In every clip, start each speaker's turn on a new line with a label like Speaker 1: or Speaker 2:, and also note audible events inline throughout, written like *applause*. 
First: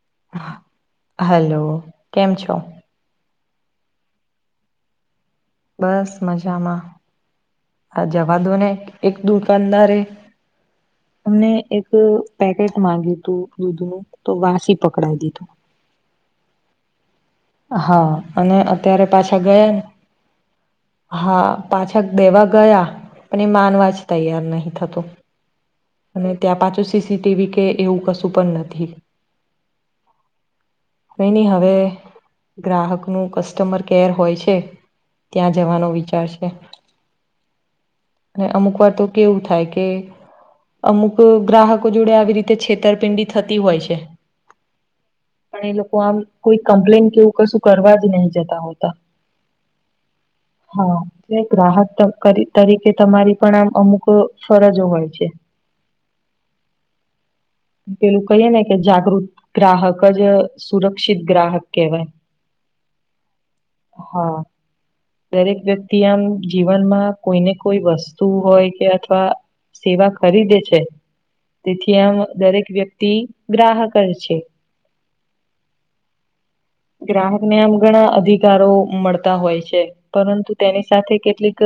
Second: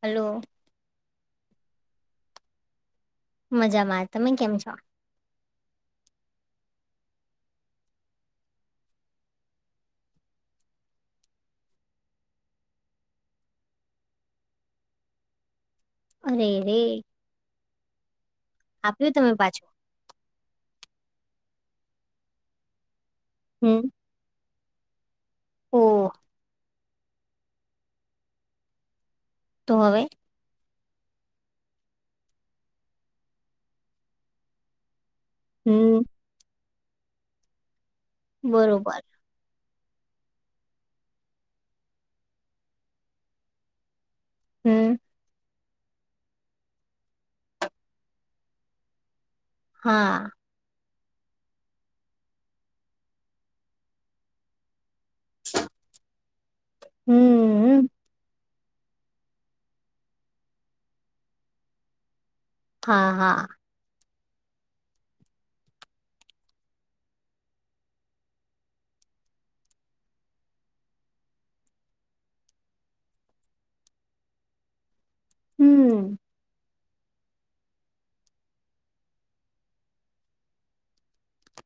Speaker 1: Hello
Speaker 2: hello કેમ છો
Speaker 1: મજામાં તમે કેમ છો
Speaker 2: બસ મજામાં આ જવા દો ને એક દુકાનદારે અમને એક પેકેટ માંગ્યું તું દૂધ નું તો વાસી પકડાઈ દીધું
Speaker 1: અરેરેે
Speaker 2: હા અને અત્યારે
Speaker 1: તમે
Speaker 2: પાછા
Speaker 1: પાછું
Speaker 2: ગયાને હા પાછા દેવા ગયા પણ એ
Speaker 1: હમ
Speaker 2: માનવા જ તૈયાર નહ થતું
Speaker 1: ઓ
Speaker 2: અને ત્યાં પાછું સીસીટીવી કે એવું કશું પણ નથી
Speaker 1: તો હવે
Speaker 2: બેઈની હવે ગ્રાહક નું કસ્ટમર કેર હોય છે, ત્યાં જવાનો
Speaker 1: હમ
Speaker 2: વિચાર છે. અને અમુક વાર
Speaker 1: બરોબર
Speaker 2: તો કેવું થાય કે કે અમુક ગ્રાહકો જોડે આવી રીતે છેતરપિંડી થતી હોય છે.
Speaker 1: હમ
Speaker 2: પણ એ લોકો આમ કોઈ કમ્પ્લેન કેવું કશું કરવા જ નહી જતા હોતા
Speaker 1: હા
Speaker 2: હા એ ગ્રાહક તરીકે તમારી પણ આમ અમુક ફરજો હોય
Speaker 1: હમ
Speaker 2: *unintelligible* કે જાગૃત ગ્રાહક જ સુરક્ષિત ગ્રાહક કહેવાય
Speaker 1: હા હા
Speaker 2: હા દરેક વ્યક્તિ આમ જીવનમાં કોઈને કોઈ વસ્તુ હોય કે અથવા સેવા ખરીદે છે, તેથી આમ દરેક વ્યક્તિ ગ્રાહક જ છે.
Speaker 1: હમ
Speaker 2: ગ્રાહક ને આમ ઘણા અધિકારો મળતા હોય છે. પરંતુ તેની સાથે કેટલીક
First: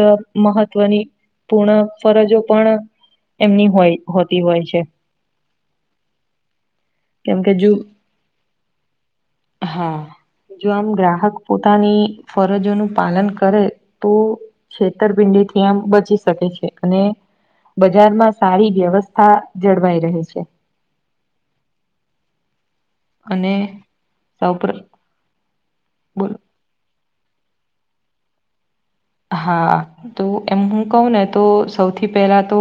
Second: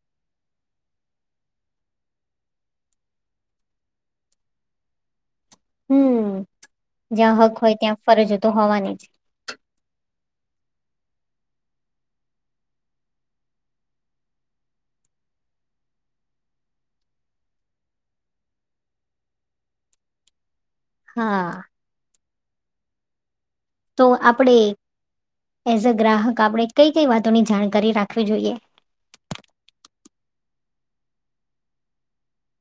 Speaker 2: મહત્વની પૂર્ણ ફરજો પણ એમની હોય હોતી હોય છે.
Speaker 1: હમ જ્યાં
Speaker 2: કેમ કે
Speaker 1: હક
Speaker 2: જો
Speaker 1: હોય ત્યાં ફરજતો હોવાની જ
Speaker 2: હા જો આમ ગ્રાહક પોતાની ફરજોનું પાલન કરે તો છેતરપિંડીથી આમ બચી શકે છે અને બજારમાં સારી વ્યવસ્થા જળવાઈ રહી છે.
Speaker 1: હા
Speaker 2: અને
Speaker 1: તો
Speaker 2: સૌ
Speaker 1: આપણેે
Speaker 2: પ્ર
Speaker 1: એઝ અ
Speaker 2: બોલો
Speaker 1: ગ્રાહક આપણે કઈ કઈ વાતોની જાણકારી રાખવી જોઈએ
Speaker 2: હા તો એમ હું કહું ને તો સૌથી પહેલા તો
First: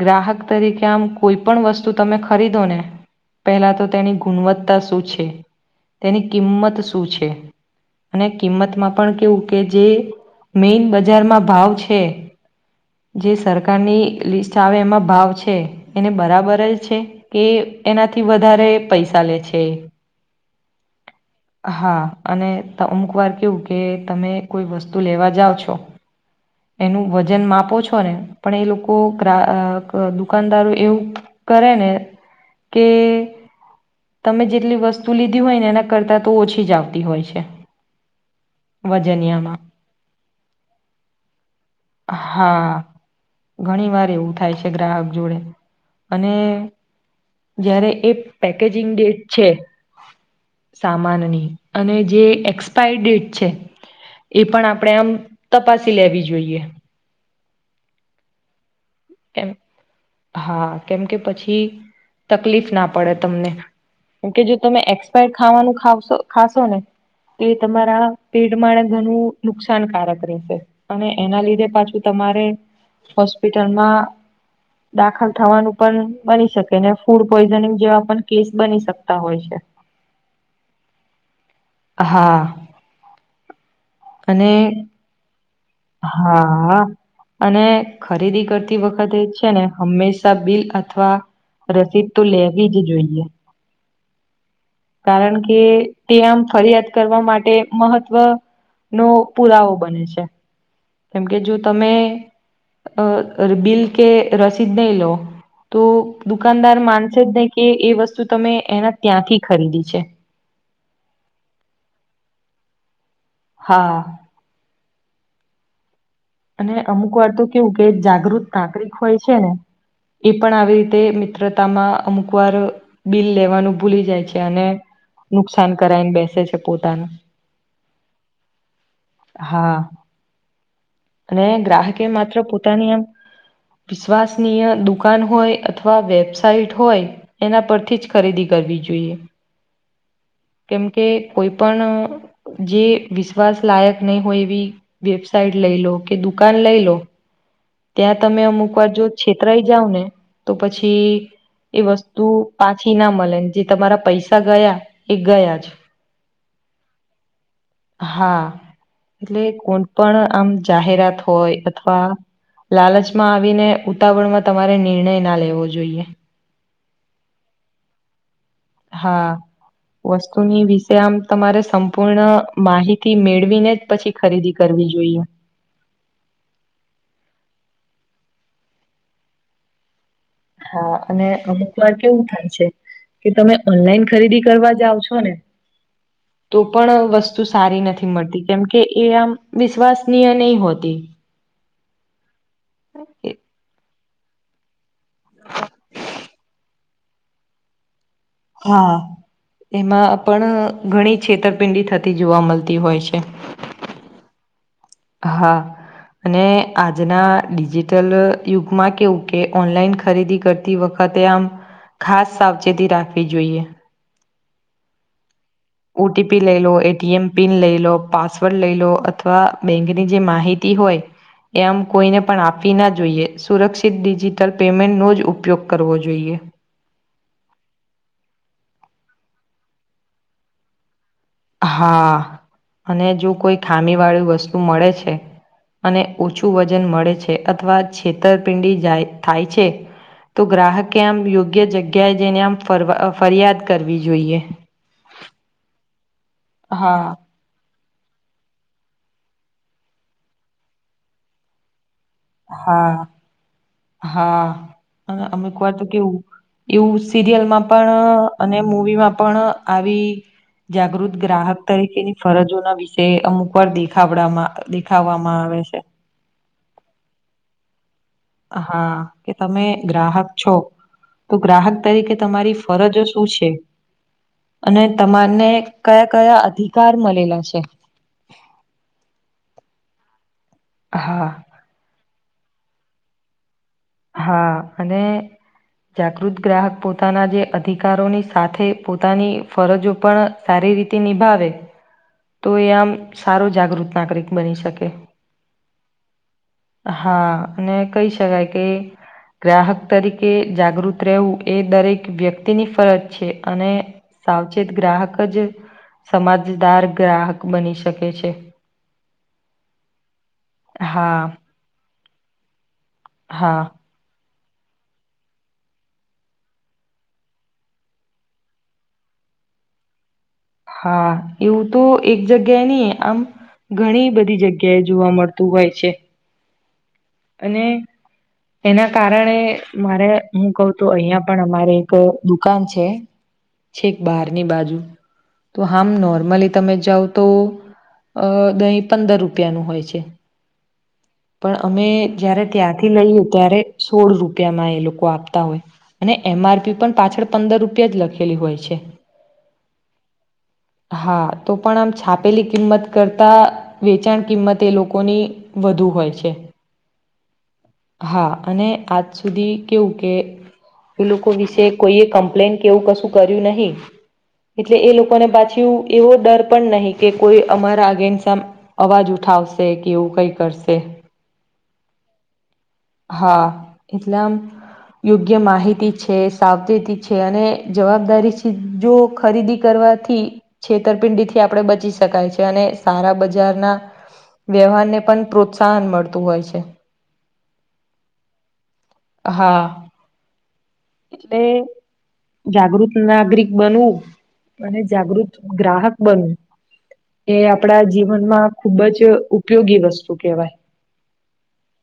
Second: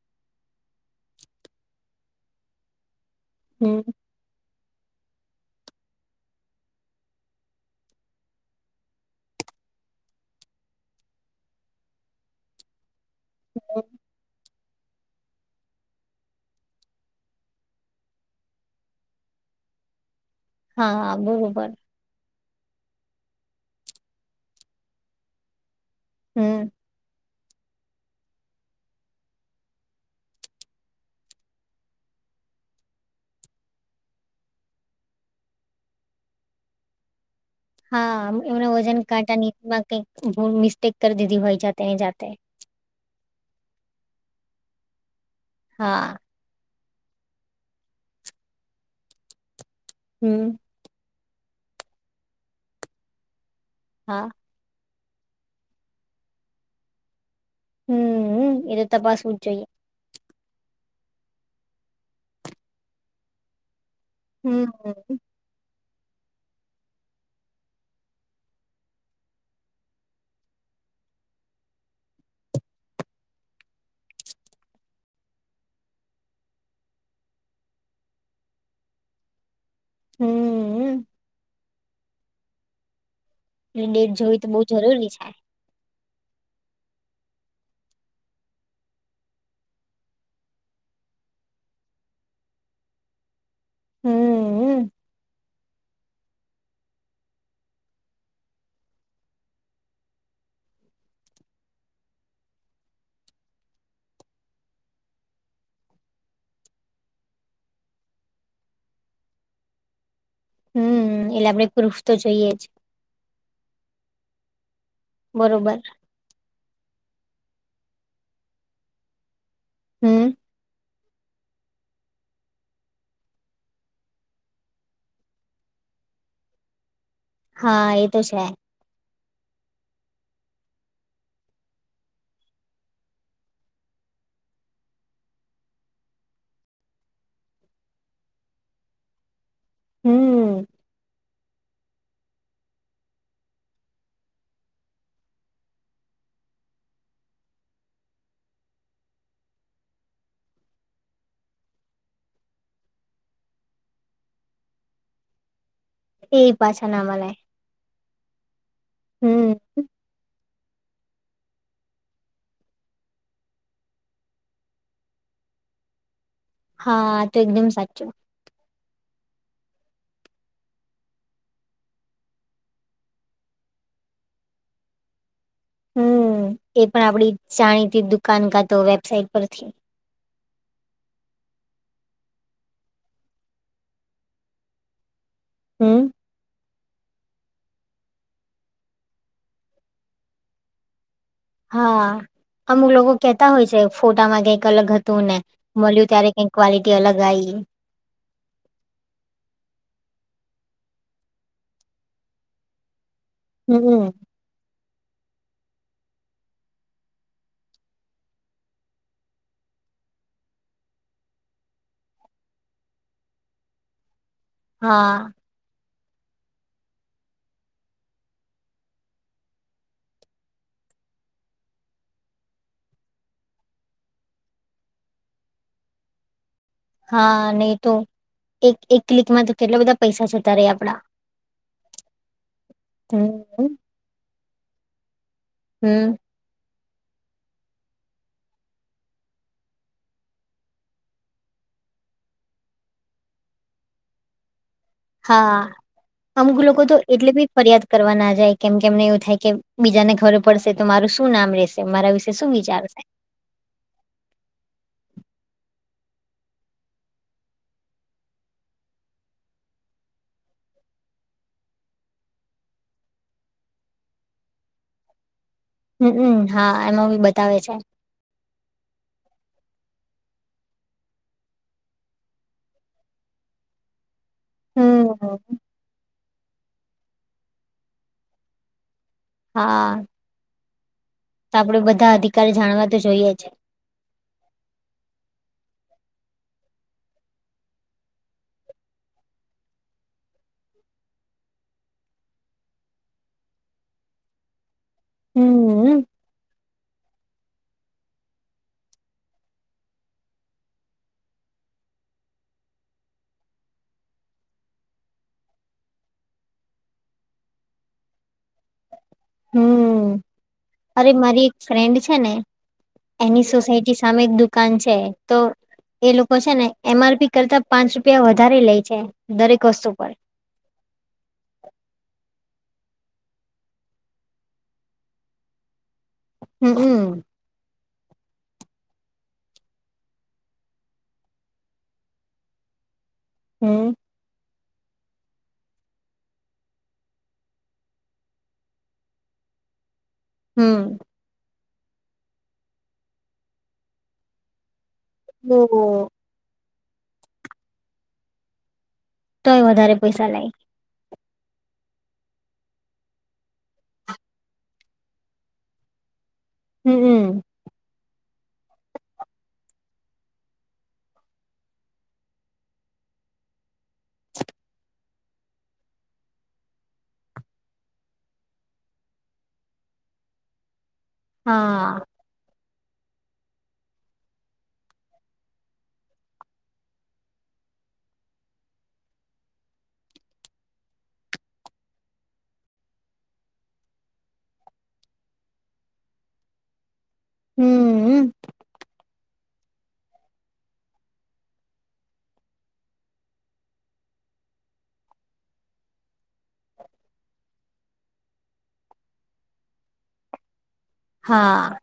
Speaker 2: ગ્રાહક તરીકે આમ કોઈ પણણ વસ્તુ તમે ખરીદો ને પહેલા તો
Speaker 1: હમ
Speaker 2: તેની ગુણવત્તા શું છે તેની કિંમત શું છે. અને કિંમતમાં પણ કેવું કે જે મેઈન બજારમાં ભાવ છે. જે સરકારની લિસ્ટ આવે એમાં ભાવ છે, એને બરાબર જ છે. કે એનાથી વધારે પૈસા લે છે.
Speaker 1: હા બો
Speaker 2: હા અને અમુક વાર કેવું કે તમે કોઈ વસ્તુ લેવા જાઓ છો
Speaker 1: હમ
Speaker 2: એનું વજ જન માપો છો ને પણ એ લોકો પ્રા અ અ દુકાનદારો એવું કરે ને કે, તમે જેટલી વસ્તુ લીધી હોય ને એના કરતા તો ઓછી જ આવતી હોય છે.
Speaker 1: હા એમના વજન કાંટાની
Speaker 2: વજનિયામાં.
Speaker 1: માં કઈક ભુલ મિસ્ટેક કરી દીધી હોય છે તેની જાતે.
Speaker 2: હા. ઘણી વાર એવું થાય છે ગ્રાહક જોડે.
Speaker 1: હા.
Speaker 2: અને જ્યારે એ પેકેજિંગ ડેટ છે
Speaker 1: હમ.
Speaker 2: સામાનની અને જે એક્સપાયર ડેટ છે.
Speaker 1: હા
Speaker 2: એ પણ આપણે આમ તપાસી લેવી જોઈએ.
Speaker 1: હમ એ તો તપાસવું જ
Speaker 2: કેમ
Speaker 1: જોઈએ.
Speaker 2: હા કેમ કે પછી તકલીફ ના પડે તમને. કેમકે જો
Speaker 1: હમ
Speaker 2: તમે એક્સપાયર્ડ ખાવાનું ખોવસો ખાશોને તો એ તમારા પેટમાં ઘણું નુકસાનકારક રહેશે. અને એના લીધે પાછું તમારે હોસ્પિટલમાં દાખલ થવાનું પણ બની શકે. ને ફૂડ પોઈઝનિંગ જેવા પણ કેસ બની શકતા હોય છે.
Speaker 1: હમ...
Speaker 2: હા.
Speaker 1: ની ડેટ જોવી તો
Speaker 2: અને
Speaker 1: બહુ જરૂરી છે
Speaker 2: હા આ. અને ખરીદી કરતી વખતે છે ને હંમેશા બિલ અથવા રસીદ તો લેવી જ જોઈએ.
Speaker 1: હમ..
Speaker 2: કારણ કે તે આમ ફરિયાદ કરવા માટે મહત્વ નો પુરાવો બને છે. કેમ કે જો તમે અ બિલ કે રસીદ નહી લો તો દુકાનદાર માનસે જ નહિ કે, એ વસ્તુ તમે એના ત્યાંથી જ ખરીદી છે.
Speaker 1: હમ એટલે આપણેે પ્રુફ તો જોઈએ જ.
Speaker 2: હા.
Speaker 1: બરોબર.
Speaker 2: અને અમુકવાર તો કેવું કે જાગૃત નાગરિક હોય છે ને એ
Speaker 1: હમ
Speaker 2: પણ આવી તે મિત્રતામાં અમુક વાર બિલ લેવાનું ભૂલી જાય છે અને નુકસાન કરાઈને બેસે છે પોતાનું.
Speaker 1: હા એ તો છે.
Speaker 2: હા. અને ગ્રાહકે માત્ર પોતાની આમ વિશ્વાસનીય દુકાન હોય અથવા વેબસાઇટ હોય એના પરથી જ ખરીદી કરવી જોઈએ.
Speaker 1: હમ.
Speaker 2: કેમકે કોઈ પણ જે વિશ્વાસ લાયક નહીં હોય એવી વેબસાઇટ લઈ લો કે, દુકાન લઈ લો ત્યાં તમે અમુકવાર જો છેતરાઈ જાવને તો પછી એ વસ્તુ પાછી ના મલે, જે તમારા પૈસા ગયા એ ગયા જ.
Speaker 1: એય પાછા ના મલે.
Speaker 2: હા. એટલે
Speaker 1: હમ
Speaker 2: કોઈ પણ આમ જાહેરાત હોય અથવા લાલચમાં આવીને, ઉતાવળમાં તમારે નિર્ણય ન લેવો જોઈએ.
Speaker 1: હા, તો એકદમ સાચું.
Speaker 2: હા વસ્તુની વિશે આમ તમારે સંપૂર્ણ માહિતી મેળવીને જ પછી ખરીદી કરવી જોઈએ
Speaker 1: હમ્મ એ પણ આપડી જાણીતી દુકાન કાતો વેબસાઇટ પરથી
Speaker 2: હા અને અમુક વાર કેવું થાય છે કે તમે ઓનલાઈન ખરીદી કરવા જાઓ છો ને
Speaker 1: હમ્મ
Speaker 2: તો પણ વસ્તુ સારી નથી મળતી કેમકે એ આમ વિશ્વાશનીય ની હોતી
Speaker 1: હા અમુક લોકો કેતા હોય છે ફોટામાં કઈક અલગ તું ને મળ્યું ત્યારે કઈક ક્વલિટી અલગ આવી
Speaker 2: હા એમાં પણ ઘણી છેતરપિંડી થતી જોવા મળતી હોય છે
Speaker 1: હમ્મ
Speaker 2: હા અને આજના ડિજિટલ યુગમાં કેવું કે ઓનલાઈન ખરીદી કર તી વખતે આમ ખાસ સાવચેતી રાખવી જોઈએ
Speaker 1: હા
Speaker 2: ઓટીપી લઈ લો એટીએમ પિન લઈ લો પાસવર્ડ લઈ લો અથવા બેંકની જે માહિતી હોય એમ કોઈને પણ આપવી ના જોઈએ સુરક્ષિત ડિજિટલ પેમેન્ટનો જ ઉપયોગ કરવો જોઈએ
Speaker 1: હા નહી તો એક એક ક્લિકમાં તો કેટલા બધા પૈસા જતા ર આપડા
Speaker 2: હા અને
Speaker 1: હમ.
Speaker 2: જો કોઈ ખામી વાળી વસ્તુ મળે છે અને
Speaker 1: હમ
Speaker 2: ઓ ઓછું વજન મળે છે અથવા છેતરપિંડી જાય થાય છે તો ગ્રાહકે આમ યોગ્ય જગ્યાએ જઈને આમ ફર ફરિયાદ કરવી જોઈએ
Speaker 1: હા અમુક લોકો તો
Speaker 2: હા
Speaker 1: એટલે બી ફરિયાદ કરવા ના જાય કેમ કે એમને એવું થાય કે બીજાને ખરે પડશે તો મારું શું નામ રહેેશે મારા વિ
Speaker 2: હા હા અને અમુક વાર તો કેવું એવું સિરિયલ માં પણ અને મુવી માં પણ આવી જાગૃત ગ્રાહક તરીકેની ફરજોના વિષ અમુક વાર દેખડવા દેખાવામાં આવે છે
Speaker 1: હમ્મ હમ્મ હા એમાં બી બતાવે છે
Speaker 2: હા કે તમે ગ્રાહક છો તો ગ્રાહક તરીકે તમારી ફરજો શું છે અને
Speaker 1: હમ.
Speaker 2: તમારને કયા કયા અધિકાર મળેલા છે
Speaker 1: હા
Speaker 2: હા
Speaker 1: તો આપડે બધા અધિકારી જાણવા તો જોઈએ છે
Speaker 2: હા અને જાગૃત ગ્રાહક પોતાના જે અધિકારોની સાથે પોતાની ફરજો પણ સારી રીતે નિભાવે તો એ આમ સારો જાગૃત નાગરિક બની શકે
Speaker 1: હમ્મ
Speaker 2: હા અને કહી શકાય કે ગ્રાહક તરીકે જાગૃત રહેવું એ દરેક વ્યક્તિની ફરજ છે અને સાવચેત ગ્રાહક જ સમમાજદાર ગ્રાહક બની શકે છે
Speaker 1: હમ્મ અરે
Speaker 2: હા
Speaker 1: મારી એક ફ્રેન્ડ છે ને એની
Speaker 2: હા
Speaker 1: સોસાયટી સામે એક દુકાન છે તો એ લોકો છે ને એમ આરપી કરતા પાંચ રૂપિયા વધારે લે છે દરેક વસ્તુ પર
Speaker 2: હા એવું તો એક જગ્યાએ નહી આમ ઘણી બધી જગ્યાએ જોવા મળતું હોય છે
Speaker 1: હમ્મ
Speaker 2: અને એના કારણે મારે હું કહ તું અહિયાં પણ અમારે એક દુકાન છે.
Speaker 1: હમ
Speaker 2: છેક બહારની બાજુ તો આમ નોર્મલી તમે જાઓ તો અ દહીં પંદર રૂપિયાનું હોય છે.
Speaker 1: હમ.
Speaker 2: પણ અમે જયારે ત્યાંથી લઈએ ત્યારે સોળ રૂપિયામાં એ લોકો આપ
Speaker 1: તો
Speaker 2: અને એમ આરપી પણ પાછળ પંદર રૂપિયા જ લખેલી હોય છે.
Speaker 1: તોય વધારે પૈસા લાગ
Speaker 2: હા તો પણ આમ છાપેલી કિંમત કરતા વેચાણ કિંમત એ લોકોની વધુ હોય છે.
Speaker 1: હમ, હમ.
Speaker 2: હા અને આજ સુધી કેવું કે એ લોકો વિશે કોઈએ કમ્પ્લેન કેવું કશું કર્યું નહી એટલે એ લોકોને પાછી એવો ડર પણ નહી કે કોઈ અમારા અગેન અવાજ ઉઠાવશે કે એવું કઈ કરશે
Speaker 1: હા.
Speaker 2: હા એટલેમ યોગ્ય માહિતી છે, સાવચેતી છે, અને જવાબદારી છે. જો ખરીદી કરવાથી છેતરપિંડીથી આપડણે બચી શકાય છે, અને સારા બજારના વ્યવહારને પણ પ્રોત્સાહન મળતું હોય છે.
Speaker 1: હમ.
Speaker 2: હા. એટલે જાગૃત નાગરિક બનવું અને જાગૃત ગ્રાહક બનવું એ આપણા જીવનમાં ખુબ જ ઉપયોગી વસ્તુ કેહેવાય
Speaker 1: હા.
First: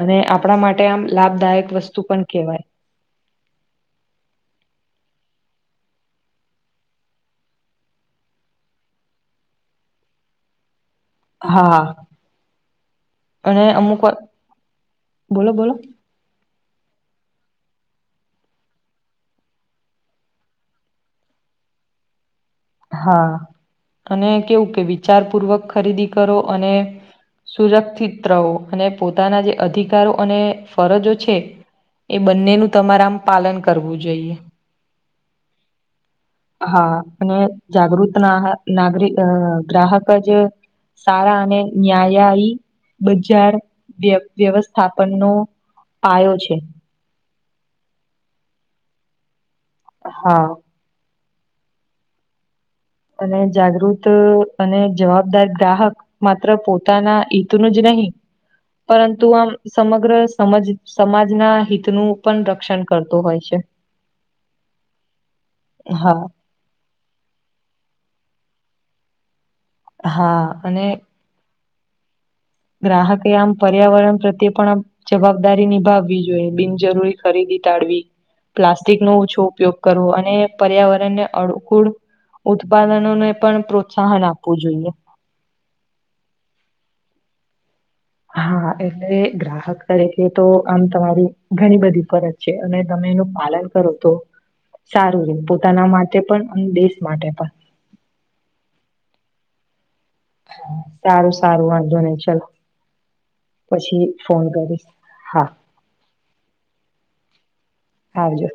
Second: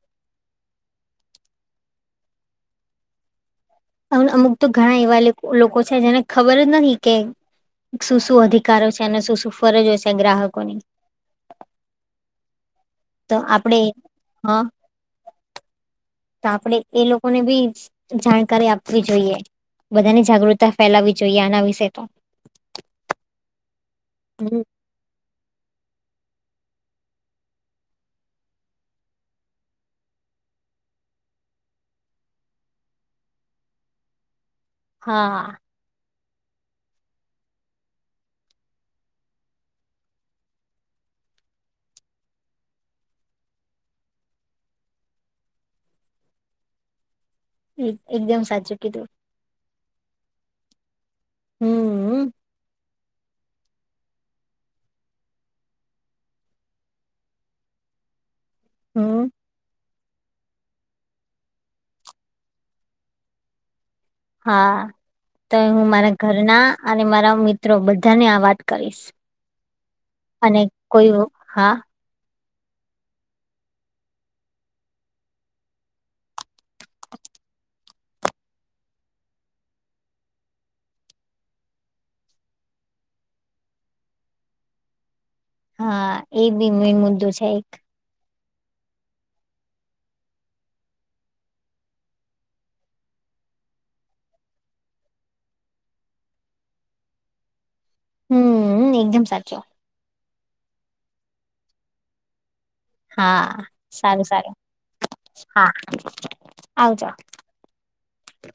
Speaker 2: અને આપણા માટે આમ લાભદાયક વસ્તુ પણ કેહેવાય
Speaker 1: અમ અમુક તો ઘણા એવા લોકો છે, જેને ખબર જ નથી કે શુંશું અધિકારો છે, અને શું શું ફરજ હો છે, ગ્રાહકો ની
Speaker 2: હા
Speaker 1: તો
Speaker 2: અને
Speaker 1: આપડે
Speaker 2: અમુક
Speaker 1: હા
Speaker 2: બોલો
Speaker 1: તો આપણેે એ લોકોને બી જાણકારી આપવી જોઈએ બધાની જાગૃતતા ફેલાવી જોઈએ આના વિશે તો
Speaker 2: હા અને
Speaker 1: હમ,
Speaker 2: કેવું કે વિચાર પૂર્વક ખરીદી કરો અને સુરક્ષિતવો અને પોતાના જે અધિકારો અને ફરજો છે. એ બંનેનું તમારે આમ પાલન કરવું જોઈએ
Speaker 1: હા.
Speaker 2: હા અને જાગૃત ના નાગર ગ્રાહક જ સારા અને ન્યાયયી બજાર વ વ્યવસ્થાપનનો આયો છે.
Speaker 1: એકદમ સાચું કીધું
Speaker 2: હા.
Speaker 1: હમ.
Speaker 2: અને જાગૃત અને જવાબદાર ગ્રાહક માત્ર પોતાના હિત નું જ નહીં પરંતુ
Speaker 1: હમ
Speaker 2: આમ સમગ્ર સમજ સમાજના હિતનું પણ રક્ષણ કરતો હોય છે.
Speaker 1: હા તો હું મારા
Speaker 2: હા
Speaker 1: ઘરના અને મારા મિત્રો બધા ને આ વાત કરીશ અને કોઈ હા
Speaker 2: ગ્રાહકે આમ પર્યાવરણ પ્રત્યે પણ આમ જવાબદારી નિભાવવી જોઈએ જરૂરી ખરીદી ટાળવી પ્લાસ્ટિક નો ઓછો ઉપયોગ કરવો અને પર્યાવરણને અનુકૂળ ઉત્પાદનોને પણ પ્રોત્સાહન આપવું જોઈએ
Speaker 1: હા એ બી મેન મુદ્દો છે
Speaker 2: હા એટલે ગ્રાહક તરીકે તો આમ તમારી ઘણી બધી ફરજ છે અને તમે એનું પાલન કરો તો સારું રહે પોતાના માટે પણ અને દેશ માટે પણ
Speaker 1: હમ્મ એકદમ સાચો
Speaker 2: સારું સારું વાંધો નહી ચલો
Speaker 1: હા
Speaker 2: પછી
Speaker 1: સારું
Speaker 2: ફોન
Speaker 1: સારું
Speaker 2: કરીશ
Speaker 1: હા આવજો
Speaker 2: આવજો